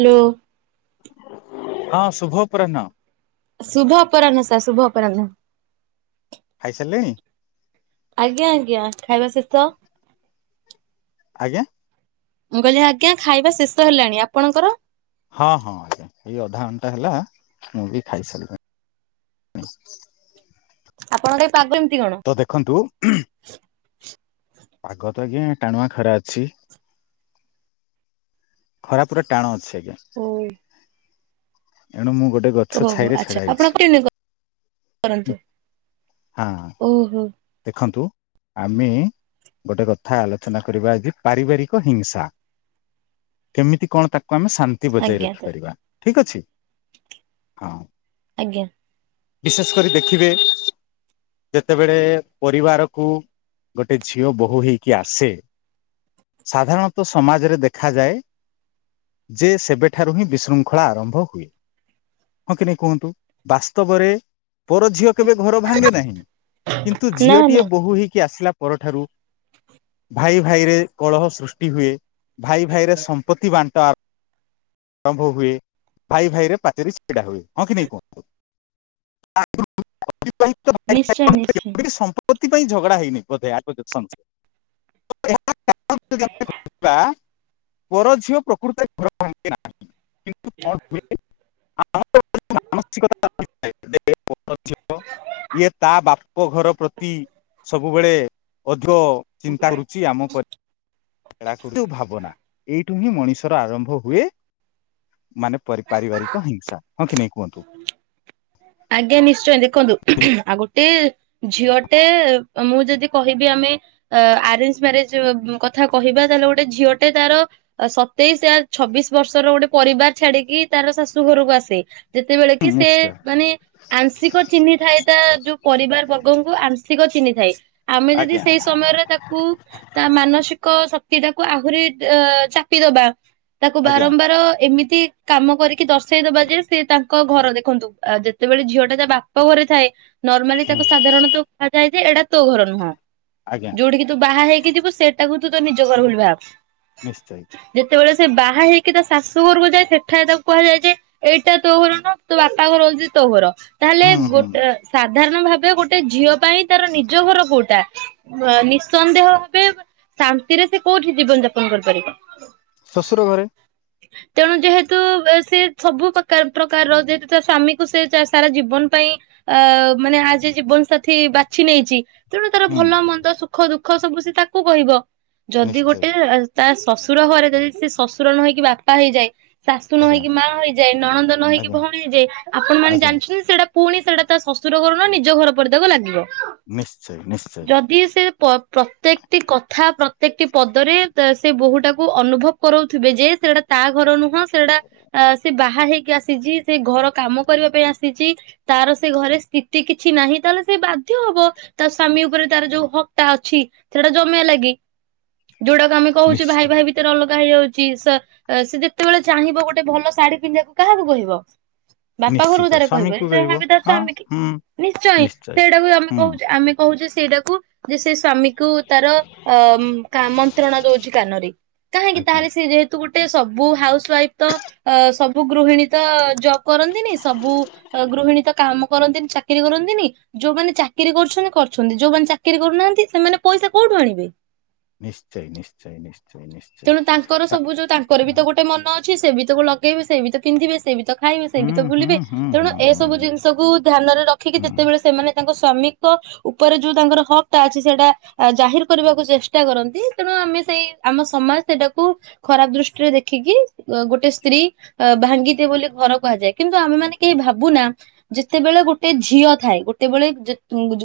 ଲୋ। ହଁ ଶୁଭ ଅପରାହ୍ନ। ଶୁଭ ଅପରାହ୍ନ ସାର୍ ଶୁଭ ଅପରାହ୍ନ। ଖାଇସାରିଲେଣି ଆଜ୍ଞା ଆଜ୍ଞା ଖାଇବା ଶେଷ। ଆଜ୍ଞା? ମୁଁ କହିଲି ଆଜ୍ଞା ଖାଇବା ଶେଷ ହେଲାଣି, ଆପଣଙ୍କର? ହଁ ହଁ ଆଜ୍ଞା ଏଇ ଅଧା ଘଣ୍ଟା ହେଲା ମୁଁ ବି ଖାଇସାରିଲି ଉଁ। ଆପଣଙ୍କ ଏ ପାଗ କେମ ତ ଦେଖନ୍ତୁ ପାଗ ତ ଆଜ୍ଞା ଟାଣୁଆ ଖରା ଅଛି, ଖରା ପୁରା ଟାଣ ଅଛି ଆ ଞା। ହଉ। ଏଣୁ ମୁଁ ଗୋ ଟେ ଗଛ ଓହୋ ହୋ ଛାଇରେ ଆଚ୍ଛା ଛଡା ଆପଣ ହେଇଛି, କଣ୍ଟିନ୍ୟୁ କରନ୍ତୁ ହଁ ଓହୋ ଦେଖନ୍ତୁ ଆମେ ଗୋଟେ କଥା ଆଲୋଚନା କରିବା ଆଜି ପାରିବାରିକ ହିଂସା, କେମିତି କଣ ତା କୁ ଆମେ ଶାନ୍ତି ବଜାଇ ଆଜ୍ଞା ରଖିପାରିବା। ଠିକ୍ ଅଛି। ହଁ। ଆଜ୍ଞା। ବିଶେଷ କରି ଦେଖିବେ ଯେତେବେଳେ ପରିବାରକୁ ଗୋଟେ ଝିଅ ବୋହୂ ହେଇକି ଆସେ, ସାଧାରଣତଃ ସମାଜରେ ଦେଖାଯାଏ ଯେ ସେବେଠାରୁ ହିଁ ବିଶୃଙ୍ଖଳା ଆରମ୍ଭ ହୁଏ। ହଁ କି ନାହିଁ କୁହନ୍ତୁ ବାସ୍ତବରେ ପର ଝିଅ କେବେ ଘର ଭାଙ୍ଗେ ନାହିଁ, କିନ୍ତୁ ନା ଝିଅଟିଏ ନା ବୋହୂ ହେଇକି ଆସିଲା ପରଠାରୁ ଭାଇ ଭାଇରେ କଳହ ସୃଷ୍ଟି ହୁଏ। ଭାଇ ଭାଇରେ ସମ୍ପତ୍ତି ବାଣ୍ଟ ଆ ଆରମ୍ଭ ହୁଏ। ଭାଇ ଭାଇରେ ପାଚେରୀ ଛି ଡା ହୁଏ, ହଁ କି ନାଇଁ କୁହନ୍ତୁ? ଆ [unintelligible] ଏଥିପାଇଁ ତ ଭାଇ ନିଶ୍ଚୟ ଭାଇଙ୍କ ଭିତରେ ନିଶ୍ଚୟ। [unintelligible] ସମ୍ପ କୋଉଥି ପାଇଁ ଝଗଡା ହେଇନି ବୋଧେ ଆଗୁରୁ [unintelligible] ପରଝିଅ ପ୍ରକୃତରେ ଘର ଭାଙ୍ଗେ ନାହିଁ, କି କଣ ହୁଏ [unintelligible] ମାନସିକତା ଭିତେରେ ପରଝିଅ ଇଏ ତା ବାପଘର ପ୍ରତି ସବୁବେଳେ ଓ ଅ ଚିନ୍ତା କରୁଛି ଆମ ବ ହେଳା କରୁ ଯୋଉ ଭାବନା ଏଇଠୁ ହିଁ ମଣିଷର ଆରମ୍ଭ ହୁଏ। ମାନେ ପରି ପାରିବାରିକ ହିଂସା ହଁ କି ନାଇ କୁହନ୍ତୁ? ଆଜ୍ଞା ନିଶ୍ଚୟ ଦେଖନ୍ତୁ ଆଉ ଗୋଟେ ଝିଅଟେ ମୁଁ ଯଦି କହିବି ଆମେ ଅ ଆରେଞ୍ଜ ମ୍ୟାରେଜ କଥା କହିବା ତାହେଲେ ଗୋଟେ ଝିଅଟେ ତାର ସତେଇସି ଆ ଛବିଶ ବର୍ଷର ଗୋଟେ ପରିବାର ଛାଡିକି ତାର ଶାଶୁ ଘରକୁ ଆସେ ଯେତେବେଳେ ହୁଁ କି ସେ ନିଶ୍ଚୟ ମାନେ ଆଂଶିକ ଚିହ୍ନି ଥାଏ ତା ଯୋଉ ପରିବାର ବ ଲୋକଙ୍କୁ ଆଂଶିକ ଚିହ୍ନିଥାଏ ଆମେ ଯଦି ଆଜ୍ଞା ସେଇ ସମୟରେ ତାକୁ ତା ମାନସିକ ସ କଇ ତାକୁ ଆହୁରି ଅ ଚାପିଦବା ତାକୁ ଆଜ୍ଞା ବାରମ୍ବାର ଏମିତି ତି କାମ କରିକି ଦର୍ଶେଇଦବା ଯେ ସେ ତାଙ୍କ ଘର ଦେଖନ୍ତୁ ଆ ଯେତେବେଳେ ଝିଅ ଟା ତା ବାପ ଘରେ ଥାଏ ନର୍ମାଲି ହୁଁ ତାକୁ ସାଧାରଣତ କୁହାଯାଏ ଯେ ଏଇଟା ତୋ ଘର ନୁହଁ ଆଜ୍ଞା ଯୋଉଠିକି ତୁ ବାହା ହେଇକି ଯିବୁ ସେଇଟାକୁ ତୁ ତ ନିଜ ଘର ବୋଲି ଭାବ ନିଶ୍ଚୟ। ଯେତେବେଳେ ସେ ବାହା ହେଇକି ତା ଶାଶୁ ଘରକୁ ଯାଏ ସେଠା ତାକୁ କୁହାଯାଏ ଯେ ଏଇଟା ତୋ ଘର ନୁହଁ ତୋ ବାପ ପା ଘର ହଉଛି ତୋ ଘର। ତାହେଲେ ହୁଁ ହୁଁ। ଗୋଟେ ସା ସାଧାରଣ ଭାବେ ଗୋଟେ ଝିଅ ପାଇଁ ତାର ନିଜ ଘର କୋଉଟା, ବା ନିଃସନ୍ଦେହ ଭାବେ ଶାନ୍ତିରେ ସେ କୋଉଠି ଜୀବନ ଯାପନ କରିପାରିବ। ଶଶୁର ଘରେ। ତେଣୁ ଯେହେତୁ ସେ ସବୁ ପ୍ରକାର ପ୍ରକାରର ଯେହେତୁ ତା ସ୍ଵାମୀକୁ ସେ ସାରା ଜୀବନ ପାଇଁ ଆ ମାନେ ଆଜି ଜୀବନ ସାଥି ବାଛି ନେଇଛି ତେଣୁ ତାର ହୁଁ ଭଲ ମନ୍ଦ, ସୁଖ ଦୁଃଖ ଖ ସବୁ ସେ ତାକୁ କହିବ। ଯଦି ନିଶ୍ଚୟ ଗୋଟେ ତା ଶଶୁର ଘରେ ଯାଇକି ସେ ଶଶୁର ନ ହଇକି ବା ପା ହେଇଯାଏ। ଶାଶୁ ନ ଆଜ୍ଞା ହେଇକି ମା ହୋଇଯାଏ, ନଣନ୍ଦ ନ ହେଇକି ଆଜ୍ଞା ଭଉଣୀ ହେଇଯାଏ, ଆପଣ ମାନେ ଆଜ୍ଞା ଜାଣିଛନ୍ତି ସେଇଟା ପୁଣି ସେଇଟା ତା ଶଶୁର ଘର ନୁହଁ ନିଜ ଘର ପରି ତାକୁ ଲାଗିବ। ନିଶ୍ଚୟ ନିଶ୍ଚୟ। ଯଦି ସେ ପ-ପ୍ରତ୍ୟେକଟି କଥା ପ୍ର ତେକଟି ପଦରେ ତା ସେ ବୋହୂ ଟାକୁ ଅନୁଭବ କରଉଥିବେ ଯେ ସେଇଟା ତା ଘର ନୁହଁ ସେଇଟା ସେ ବା ହା ହେଇକି ଆସିଛି, ସେ ଘର କାମ କରିବା ପାଇଁ ଆସିଛି, ତାର ସେ ଘରେ ସ୍ଥିତି କିଛି ନାହିଁ ତାହେଲେ ସେ ବାଧ୍ୟ ହବ ତା ସ୍ଵାମୀ ଉପରେ ତାର ଯୋଉ ହକ୍ ଟା ଅଛି ସେଇଟା ଜମେଇଆ ଲାଗି। ଯୋଉଟାକୁ ଆମେ କହୁଛେ ନିଶ୍ଚିତ ଭାଇ ଭାଇ ଭିତେରେ ଅଲ କହିଯାଉଛି ସ ସେ ଯେତେବେଳେ ଚାହିଁବ ଗୋଟେ ଭଲ ଶାଢୀ ପିନ୍ଧିବାକୁ କାହାକୁ କହିବ? ବାପା ନିଶ୍ଚିତ ଘରକୁ ତାର ସ୍ଵାମୀକୁ କହିବନି ସେ କହିବ ଭାବେ ତା ହଁ ସ୍ୱାମୀକି ହୁଁ ନିଶ୍ଚୟ ସେଇଟାକୁ ଆମେ ହୁଁ କହୁଛେ ଆମେ କହୁଛେ ସେଇଟାକୁ ଯେ ସେ ସ୍ୱାମୀ କୁ ତାର ଅ କାମନ୍ତ୍ରଣା ଦଉଛି କାନରେ କାହିଁକି ଆଜ୍ଞା ତାହେଲେ ସେ ଯେହେତୁ ଗୋଟେ ସେ ସବୁ ହାଉସ ୱାଇଫ ତ ଅ ସବୁ ଗୃହିଣୀ ତ ଜବ କରନ୍ତିନି ସବୁ ଗୃହିଣୀତ କାମ କରନ୍ତିନି ଚାକିରି କରନ୍ତିନି ଯୋଉମାନେ ଚାକିରି କରୁଛନ୍ତି କରୁଛନ୍ତି ଯୋଉମାନେ ଚାକିରୀ କରୁନାହାନ୍ତି ସେମାନେ ପଇସା କୋଉଠୁ ଆଣିବେ? ନିଶ୍ଚୟ ନିଶ୍ଚୟ ନିଶ୍ଚ ତେଣୁ ତାଙ୍କର ସବୁ ଯୋଉ ତାଙ୍କର ବି ତ ଗୋଟେ ମନ ଅ ସେ ବି ତ କୁ ଲଗେଇବେ ସେ ବି ତ ପିନ୍ଧିବେ ସେ ବି ତ ଖାଇବେ ସେଇ ବି ହୁଁ ତ ହୁଁ ଭୁଲିବେ ହୁଁ ହୁଁ ତେଣୁ ହୁଁ ହୁଁ ଏସବୁ ଜିନିଷକୁ ଧ୍ୟାନରେ ରଖିକି ହୁଁ, ଯେତେବେଳେ ସେମାନେ ତାଙ୍କ ସ୍ୱାମୀ ଉପରେ ଯୋଉ ତାଙ୍କର ହକ୍ ଟା ଅଛି ସେଇଟା ଜାହିର କରିବାକୁ ଚେଷ୍ଟା କରନ୍ତି ତେଣୁ ଆମେ ସେଇ ଆମ ସମାଜ ସେଟାକୁ ଖରାପ ଦୃଷ୍ଟିରେ ଦେଖିକି ଗୋଟେ ସ୍ତ୍ରୀ ଭାଙ୍ଗିଦିଏ ବୋଲି ଘର କୁହାଯାଏ କିନ୍ତୁ ଆମେ ମାନେ କେହି ଭାବୁନା ଯେତେବେଳେ ଗୋଟେ ଝିଅ ଥାଏ ଗୋଟେବେଳେ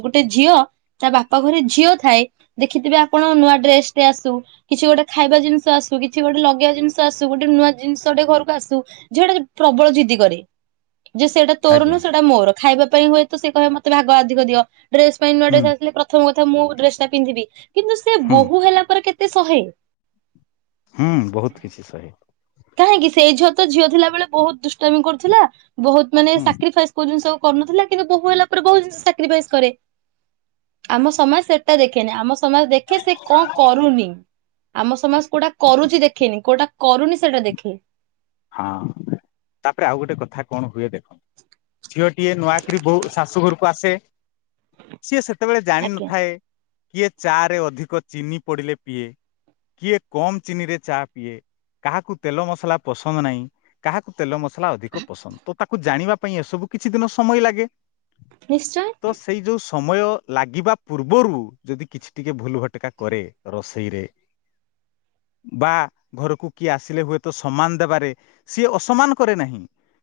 ଗୋଟେ ଝିଅ ତା ବାପା ଘରେ ଝିଅ ଥାଏ ଦେଖିଥିବେ ଆପଣ ନୂଆ ଡ୍ରେସଟେ ଆସୁ କିଛି ଗୋଟେ ଖାଇବା ଜିନିଷ ଆସୁ କିଛି ଗୋଟେ ଲଗେଇବା ଜିନିଷ ଆସୁ ଗୋଟେ ନୂଆ ଜିନିଷ ଗୋଟେ ଘରକୁ ଆସୁ ଝିଅଟା ପ୍ରବଳ ଜିଦ୍ଧି କରେ ଯେ ସେଇଟା ତୋର ଆଜ୍ଞା ନୁହେଁ ସେଇଟା ମୋର ଖାଇବା ପାଇଁ ହୁଏ ତ ସେ କହିବ ମତେ ଭାଗ ଅଧିକ ଦିଅ ଡ୍ରେସ ପାଇଁ ନୂଆ ହୁଁ ଡ୍ରେସ ଆସିଲେ ପ୍ରଥମ କଥା ମୁଁ ଡ୍ରେସ ଟା ପିନ୍ଧିବି କିନ୍ତୁ ସେ ହୁଁ ବୋହୁ ହେଲା ପରେ କେତେ ସେ ସହେ ହୁଁ ବହୁତ କିଛି ସହେ କାହିଁକି ସେଇ ଝିଅ ତ ଝିଅ ଥିଲା ବେଳେ ବହୁତ ଦୁଷ୍ଟାମି କରୁଥିଲା ବହୁତ ମାନେ ହୁଁ ସାକ୍ରିଫାଇସ୍ କରୁଚନ୍ତି ସବୁ କରୁନଥିଲା କିନ୍ତୁ ବୋଉ ହେଲା ପରେ ବହୁତ ଜିନିଷ ସାକ୍ରିଫାଇସ କରେ ଆମ ସମାଜ ସେଟା ଦେଖେନି ଆମ ସ ସମଜ ଦେଖେ ସେ କଣ କରୁନି ଆମ ସମାଜ କୋଉଟା କରୁଚି ଦେଖିନି କୋଉଟା କରୁନି ସେଟା ଦେଖେ। ହଁ ତାପରେ ଆଉ ଗୋଟେ କଥା କଣ ହୁଏ ଦେଖ ଝିଅଟିଏ ନୂଆକିରି ବହୁ ଶାଶୁ ଘରକୁ ଆସେ ସିଏ ସେ ତେବେଳେ ଆଜ୍ଞା ଜାଣିନଥାଏ କିଏ ଚା ରେ ଅଧିକ ଚିନି ପଡ଼ିଲେ ପିଏ କିଏ କମ୍ ଚିନିରେ ଚା ପିଏ କାହାକୁ ତେଲ ମସଲା ପସନ୍ଦ ନାହିଁ କାହାକୁ ତେଲ ମସଲା ଅଧିକ ପସନ୍ଦ ତ ତାକୁ ଜାଣିବା ପାଇଁ ଏସବୁ କିଛି ଦିନ ସମୟ ଲାଗେ ନିଶ୍ଚୟ ତ ସେଇ ଯୋଉ ସ ସମୟ ଲାଗିବା ପୂର୍ବରୁ ଯଦି କିଛି ଟିକେ ଭୁଲ ଭଟକା କରେ ରୋଷେଇରେ ବା ଘରକୁ କିଏ ଆସିଲେ ହୁଏତ ସମାନ ଦେବାରେ ସି ଅସମାନ କରେ ନାହିଁ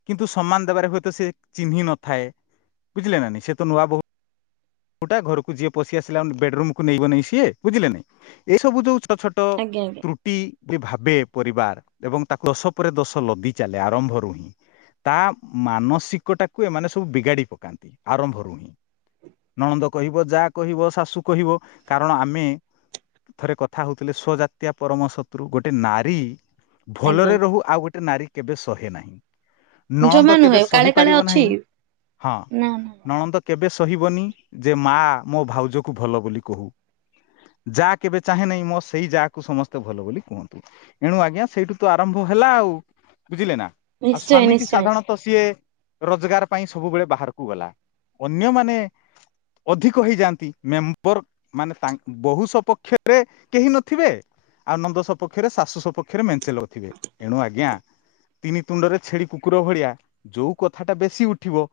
କିନ୍ତୁ ସମାନ ଦେବାରେ ହୁଏତ ସ ଚିହ୍ନି ନଥାଏ ବୁଝିଲେ ନେ ନାହିଁ ସେ ତ ନୂଆ ବୋହୁ ହୁଟା ଘରକୁ ଯିଏ ପଶି ଆସିଲା ବେଡରୁୁମକୁୁ ନେଇବନେଇ ସିଏ ବୁଝିଲେ ଲେ ନାଇଁ ଏସବୁ ଯୋଉ ଛୋଟ ଛୋଟ ଆଜ୍ଞା ଆଜ୍ଞା ତ୍ରୁଟି ଯେ ଭାବେ ପରିବାର ଏବଂ ତାକୁ ଦୋଷ ପରେ ଦୋଷ ଲଦି ଚାଲେ ଆରମ୍ଭରୁ ହିଁ ତା ମାନସିକ ଟାକୁ ଏମାନେ ସବୁ ବିଗାଡି ପକାନ୍ତି ଆରମ୍ଭରୁ ହିଁ ନଣନ୍ଦ କହିବ ଜା କହିବ ଶାଶୁ କହିବ କାରଣ ଆମେ ଥରେ କଥା ହଉଥିଲେ ସ୍ଵଜାତୀୟା ପରମ ଶତ୍ରୁ ଗୋଟେ ନାରୀ ଆଜ୍ଞା ଭଲରେ ରହୁ ଆଉ ଗୋ ଟେ ନାରୀ କେବେ ସହେ ନାହିଁ। ଜମା ନଣନ୍ଦ କେବେ ନୁହେଁ କାଳେ କାଳେ ସହିପାରିବ ଅଛି ନାହିଁ ହଁ ନା ନା ନା। ନଣନ୍ଦ କେବେ ସହିବନି ଯେ ମା ମୋ ଭାଉଜକୁ ଭଲ ବୋଲି କହୁ ଯାଆ କେବେ ଚାହେଁ ନେଇ ମୋ ସେଇ ଯାହାକୁ ସମସ୍ତେ ଭଲ ବୋଲି କୁହନ୍ତୁ ଏଣୁ ଆଜ୍ଞା ସେଇଠୁ ତ ଆରମ୍ଭ ହେଲା ଆଉ ବୁଝିଲେ ନା ଆଉ ନିଶ୍ଚୟ ସ୍ଵାମୀଟି ନିଶ୍ଚୟ ସାଧାରଣତଃ ସିଏ ରୋଜଗାର ପାଇଁ ସବୁବେଳେ ବାହାରକୁ ଗଲା ଅନ୍ୟମାନେ ଅଧିକ ହେଇଯାଆନ୍ତି ମେମ୍ବର ମାନେ ତାଙ୍କ ବୋହୂ ସପକ୍ଷରେ କେହି ନଥିବେ ଆଉ ନନ୍ଦ ସପକ୍ଷରେ ଶାଶୁ ସପକ୍ଷରେ ମେଞ୍ଚେ ଲୋକ୍ ଥିବେ ଏଣୁ ଆଜ୍ଞା ତିନି ତୁଣ୍ଡରେ ଛେଳି କୁକୁର ଭଳିଆ ଯୋଉ କଥାଟା ବେଶୀ ଉଠିବ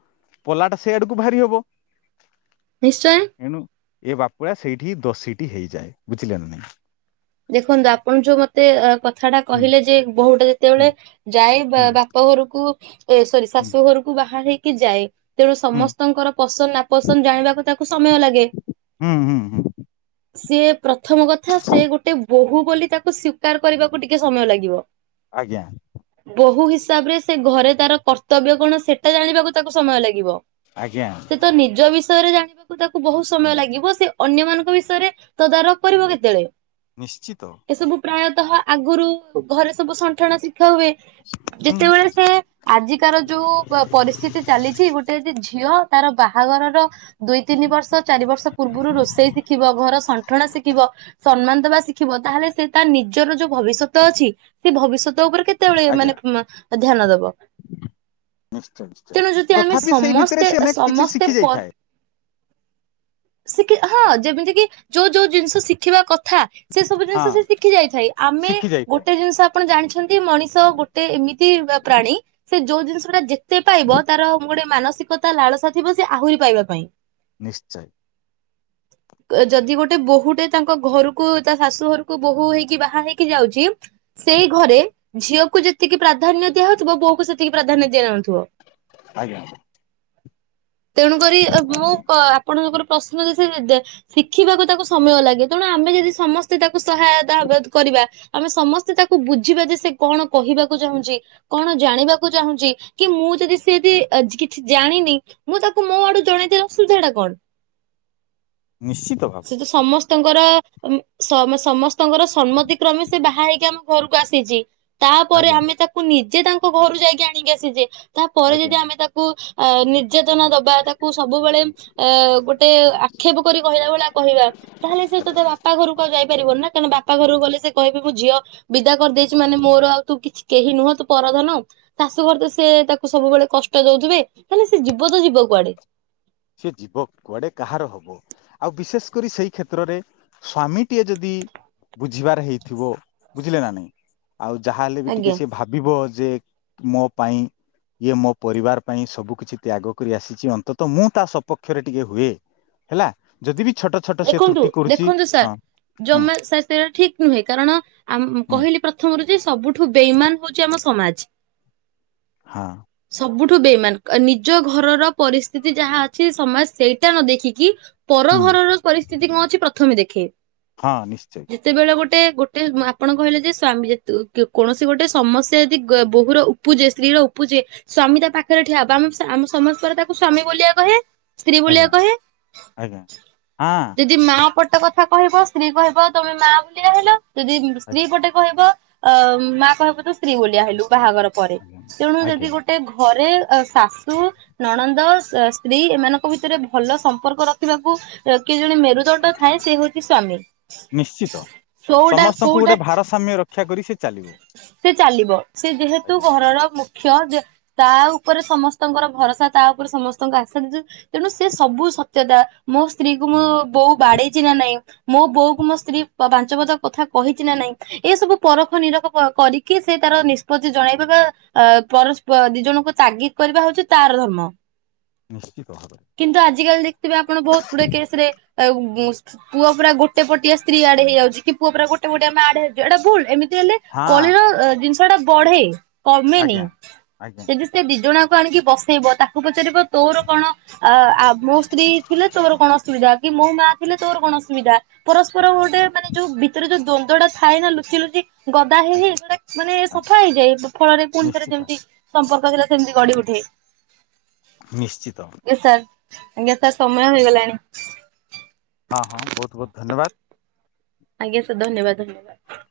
ପଲାଟା ସେଇ ଆଡକୁ ଭାରି ହବ। ନିଶ୍ଚୟ। ଏଣୁ ଏ ବାପୁଳା ସେଇଠି ହି ଦଷୀଟି ହେଇଯାଏ ବୁଝିଲେ ନା ନାଇଁ। ଦେଖନ୍ତୁ ଆପଣ ଯୋଉ ମତେ କଥାଟା ହୁଁ କହିଲେ ଯେ ବୋହୂଟେ ହୁଁ ଯେତେବେଳେ ଯାଏ ବା ହୁଁ ବାପ ଘରକୁ [unintelligible] ଏ ସରି ହୁଁ ଶାଶୁ ଘରକୁ ବାହା ହେଇକି କି ଯାଏ ତେଣୁ ହୁଁ ସମସ୍ତଙ୍କର ପସନ୍ଦ ନାପସନ୍ଦ ଜାଣିବାକୁ ତାକୁ ସମୟ ଲାଗେ ହୁଁ ହୁଁ ହୁଁ ସିଏ ପ୍ରଥମ କଥା ସେ ଗୋ ବୋହୂ ବୋଲି ତାକୁ ସ୍ବୀକାର କରିବାକୁ ଟିକେ ସମୟ ଲାଗିବ। ଆଜ୍ଞା ବୋହୂ ହିସ୍ ହିସାବରେ ସେ ଘରେ ତାର କର୍ତ୍ତବ୍ୟ କଣ ସେଟା ଜାଣିବାକୁ ତାକୁ ସମୟ ଲାଗିବ ଆଜ୍ଞା ସେ ତ ନିଜ ବିଷୟ ବିଷୟରେ ଜାଣିବାକୁ ତାକୁ ବହୁତ ସମୟ ଲାଗିବ ସେ ଅନ୍ୟ ମାନଙ୍କ ବିଷୟରେ ତଦାରଖ କରିବ କେତେବେଳେ? ନିଶ୍ଚିତ ଏସବୁ ପ୍ରାୟତଃ ଆଗରୁ ଘରେ ସବୁ ସଣ୍ଠଣା ଶି ହୁଏ ହୁଁ ଯେତେବେଳେ ସେ ଆଜିକାର ଯୋଉ ପ ପରିସ୍ଥିତି ଚାଲିଚି ଗୋଟେ ଯେ ଝିଅ ତାର ବାହାଗରର ଦୁଇ ତିନି ବର୍ଷ ଚାରି ବର୍ଷ ପୂର୍ବରୁ ରୋଷେଇ ଶିଖିବ ଘର ଶଣ୍ଠଣା ଶିଖିବ। ସମ୍ମାନ ଦବା ଶିଖିବ ତାହେଲେ ସେ ତା ନିଜର ଯୋଉ ଭବିଷ୍ୟତ ଅଛି ସେ ଭବିଷ୍ୟତ [unintelligible] ଉପରେ କେତେବେଳେ ଆଜ୍ଞା ମାନେ ମା ଧ୍ୟାନ ଦବ ନିଶ୍ଚୟ ନିଶ୍ଚୟ ତେଣୁ ଯଦି ଆମେ ତଥାପି ସେଇ ଭିତରେ ସମସ୍ତେ ସେ ଅନେକ କିଛି ସମସ୍ତେ ଶିଖି ପ ଯାଇଥାଏ ଶିକି ହଁ ଯେମିତି କି ଯୋଉ ଯୋଉ ଜିନିଷ ଶିକି ଥିବା କ ଥା ସେ ସବୁ ହଁ ଜିନିଷ ସେ ଶିଖି ଯାଇଥାଏ ଆମେ ଶିଖି ଯାଇଥାଏ ଗୋଟେ ଜିନିଷ ଆପଣ ଜାଣିଛନ୍ତି ମଣିଷ ଗୋଟେ ଏମିତି ପ୍ରାଣୀ ସେ ଯଉ ଜିନିସଟା ଜେ ସେ ପାଇବ ତାର ଗୋଡେ ମାନସିକତା ଲାଳସା ଥିବ ସେ ଆହୁରି ପାଇବା ପାଇଁ ନିଶ୍ଚୟ ଯଦି ଗୋଟେ ବୋହୁଟେ ତାଙ୍କ ଘରକୁ ତା ଶାଶୁ ଘରକୁ ବୋହୂ ହେଇକି ବାହା ହେଇକି ଯାଉଛି। ସେଇ ଆଜ୍ଞା ଘରେ ଝିଅ ଙ୍କୁ ଯେତିକି ପ୍ରାଧାନ୍ୟ ଦିଆ ହଉ ଥିବ ବୋଉକୁ ସେତିକି ପ୍ରାଧାନ୍ୟ ଦିଆ ଯାଉନଥିବ ଆଜ୍ଞା ତେଣୁକରି ମୁଁ ଆପଣଙ୍କର ପ୍ରଶ୍ନ [unintelligible] ଶିଖିବାକୁ ତାକୁ ସମୟ ଲାଗେ ତେଣୁ ଆମେ ଯଦି ସମସ୍ତେ ତାକୁ ସହାୟତା ହାବାଦ କରିବା ଆମେ ସମସ୍ତେ ତାକୁ ବୁଝିବା ଯେ ସେ କଣ କହିବାକୁ ଚାହୁଁଛି କଣ ଜାଣିବାକୁ ଚାହୁଁଛି କି ମୁଁ ଯଦି ସେ ଯଦି କିଛି ଜାଣିନି ମୁଁ ତାକୁ ମୋ ଆଡୁ ଜଣେଇ ଦେବାର ଅସୁବିଧା ଟା କଣ ନିଶ୍ଚିତ ଭାବେ ତାଙ୍କର ଅମ୍ ସମ ସମସ୍ତଙ୍କର ସମ୍ମତି କ୍ରମେ ସେ ବାହା ହେଇକି ଆମ ଘରକୁ ଆସିଛି ତାପରେ ଆଜ୍ଞା ଆମେ ତାକୁ ନି ଯେଏ ତାଙ୍କ ଘରୁ ଯାଇକି ଆଣିକି ଆସିଛି ତାପରେ ଆଜ୍ଞା ଯଦି ଆମେ ତାକୁ ଆ [unintelligible] ସଚେତନା ଦବା ତାକୁ ସବୁବେଳେ ଅ ଗୋଟେ ଆକ୍ଷେପ କରି କହିଲିବା ଭଳିଆ କହିବା ସେତ ଆଜ୍ଞା ବାପା ଘରକୁ ଆଉ ଯାଇପାରିବନି ନା ତେଣୁ ବାପା ଘରକୁ ଗଲେ ସେ କହିବେ ମୁଁ ଝିଅ ବିଦା କରିଦେଇଛି ମାନେ ମୋର ଆଉ ତୁ କିଛି କେହି ନୁହଁ ତୁ ପରଧନ ଶାଶୁ ଘରେ ତ ସେ ତାକୁ ସବୁବେଳେ କଷ୍ଟ ଦଉଥିବେ ହିଲେ ସେ ଯିବ ତ ଯିବ କୁଆଡେ ସେି ଯିବ କୁଆଡେ କାହାର ହବ ଆଉ ବିଶେଷ କରି ସେଇ କ୍ଷେତ୍ରରେ ସ୍ଵାମୀଟିଏ ଯଦି ବୁଝିବାର ହେଇଥିବ ବୁଝିଲେ ନା ନାଇଁ ଆଉ ଯାହାହଲେ ବି ଆଜ୍ଞା। ଟିକେ ସିଏ ଭାବିବ ଯେ ମୋ ପାଇଁ ଇଏ ମୋ ପରିବାର ପାଇଁ ସବୁ କିଛି ତ୍ୟାଗ କରି ଆସିଚି ଅନ୍ତତଃ ମୁଁ ତା ସପକ୍ଷରେ ଟିକେ ହୁଏ ହେଲା ଯଦି ବି ଛୋଟ ଛୋଟ ସେ ଦେଖନ୍ତୁ ତ୍ରୁଟି କରୁଛି ଦେଖନ୍ତୁ ସାର୍ ହଁ ହୁଁ ଜମା ସାର ସେଟା ଠିକ ନୁହେଁ କାରଣ ଆମ ହୁଁ କହିଲି ପ୍ରଥମରୁ ଯେ ସବୁଠୁ ବେଇମାନ ହଉଚି ଆମ ସମାଜ। ହଁ। ଠୁ ବାଇମାନ ନିଜ ଘରର ପରିସ୍ଥିତି ଯାହା ଅଛି ସମାଜ ସେଇଟା ନ ଦେଖିକି ପର ହୁଁ ଘରର ପରିସ୍ଥିତି କଣ ଅଛି ପ୍ରଥମେ ଦେଖେ ହଁ ନିଶ୍ଚୟ। ଯେତେବେଳେ ଗୋଟେ ଗୋଟେ ଆପଣ କହିଲେ ଯେ ସ୍ଵାମୀ କୌଣସି ଗୋଟେ ସମସ୍ୟା ଯଦି ବୋହୂ ର ଉପୁଜେ ସ୍ତ୍ରୀ ର ଉପୁଜେ ସ୍ଵାମୀ ତା ପାଖରେ ଠିଆ ବା ଆମ ଆମ ସମସ୍ତରେ ତାକୁ ସ୍ଵାମୀ ବୋଲିଆ କହିଆ। ସ୍ତ୍ରୀ ବୁଲିଆ ଆଜ୍ଞା କହିବେ। ଆଜ୍ଞା ହଁ ଯଦି ମା ପ ସତ କଥା କହିବ ସ୍ତ୍ରୀ କହିବ ତମେ ମା ବୋଲିଆ ହେଲ। ଯଦି ସ୍ତ୍ରୀ ଆଜ୍ଞା ପଟେ କହିବ ଅ ମା କହିବ ତ ସ୍ତ୍ରୀ ବୋଲିଆ ହେଲୁ। ବାହାଘର ପରେ ଆଜ୍ଞା ତେଣୁ ଯଦି ଆଜ୍ଞା ଗୋଟେ ଘ ରେ ଶାଶୁ ନଣନ୍ଦ ସ୍ତ୍ରୀ ଏମାନଙ୍କ ଭିତରେ ଭଲ ସମ୍ପର୍କ ରଖିବାକୁ କିଏ ଜଣେ ମେ ମୁରୁଦଣ୍ଡ ଥାଏ ସେ ହଉଛି ସ୍ଵାମୀ ନିଶ୍ଚିତ କୋଉଟା ସମସ୍ତଙ୍କୁ ଗୋଟେ କୋଉଟା ଭାରସାମ୍ୟ ରକ୍ଷା କରି ଚାଲିବ ସେ ଚାଲିବ ସେ ଯେହେତୁ ଆଜ୍ଞା ଘରର ମୁଖ୍ୟ ତା ଉପରେ ସମସ୍ତଙ୍କର ଭରସା ତା ଉପରେ ସମସ୍ତଙ୍କ ଆଶା ଦ ତେଣୁ ସେ ସବୁ ସତ୍ୟତା ମୋ ସ୍ତ୍ରୀ କ ମୁଁ ବୋଉ ବାଡେଇଛି ନା ନାହିଁ ମୋ ବୋଉ କୁ ମୋ ସ୍ତ୍ରୀ ପାଞ୍ଚପଦ କଥା କହିଛି ନା ନାହିଁ ଏ ସବୁ ପରଖ ନିରଖ କରିକି ସେ ତାର ନିଷ୍ପତି ଜଣେଇବା ବା ପରସ୍ ଦି ଜଣଙ୍କୁ ତାଗିଦ କରିବା ହଉଛି ତାର ଧର୍ମ। ନିଶ୍ଚିତ ଭାବ ରେ ଆଜିିକାଲି ବେ ଆପଣ ବହୁତ ଗୁଡେ କେସ ରେ ଆଉ ପୁଅ ପୁରା ଗୋଟେ ପଟଟିଆ ସ୍ତ୍ରୀ ଆଡେ ହେଇଯାଉଛି କି ପୁଅ ପୂରା ଗୋଟେ ପଟଆ ଆମେ ଆଡେ ହେଉଛୁ ଏଇଟା ଭୁଲ ଏମତି ହେଲେ ହଁ କଳିର ଜିନିଷ ସେଟା ବଢେ। କମେନି ଆଜ୍ଞା ଆଜ୍ଞା ଯଦି ସେ ଦି ଜଣ ଆଣିକି ବସେଇବ ତାକୁ ପଚାରିବ ତୋର କଣ ମୋ ସ୍ତ୍ରୀ ଥିଲେ ତୋର କଣ ଅସୁବିଧା କି ମୋ ମା ଥିଲେ ତୋର କଣ ଅସୁବିଧା। ପରସ୍ପର ଆଜ୍ଞା ଗୋଟେ ମାନେ ଯୋଉ ଭିତରେ ଯୋଉ ଦ୍ୱନ୍ଦଟା ଥାଏ ନା ଲୁଚି ଲୁଚି ତା ହେଇରେ ଆଜ୍ଞା ଏଗୁଡା ମାନେ ଆଜ୍ଞା ସଫା ହେଇଯାଏ ଫଳରେ ପୁଣି ଥରେ ନିଶ୍ଚିତ ଯେମିତି ସମ୍ପର୍କ ଥିଲା ସେମିତି ଗଢି ଉଠେ। ନିଶ୍ଚିତ। ୟେସ୍ ସାର୍ ଆଜ୍ଞା ତା ସମୟ ହେଇଗଲାଣି। ହଁ ହଁ ବହୁତ ବହୁତ ଧନ୍ୟବାଦ। ଆଜ୍ଞା ସାର୍ ଧନ୍ୟବାଦ ଧନ୍ୟବାଦ।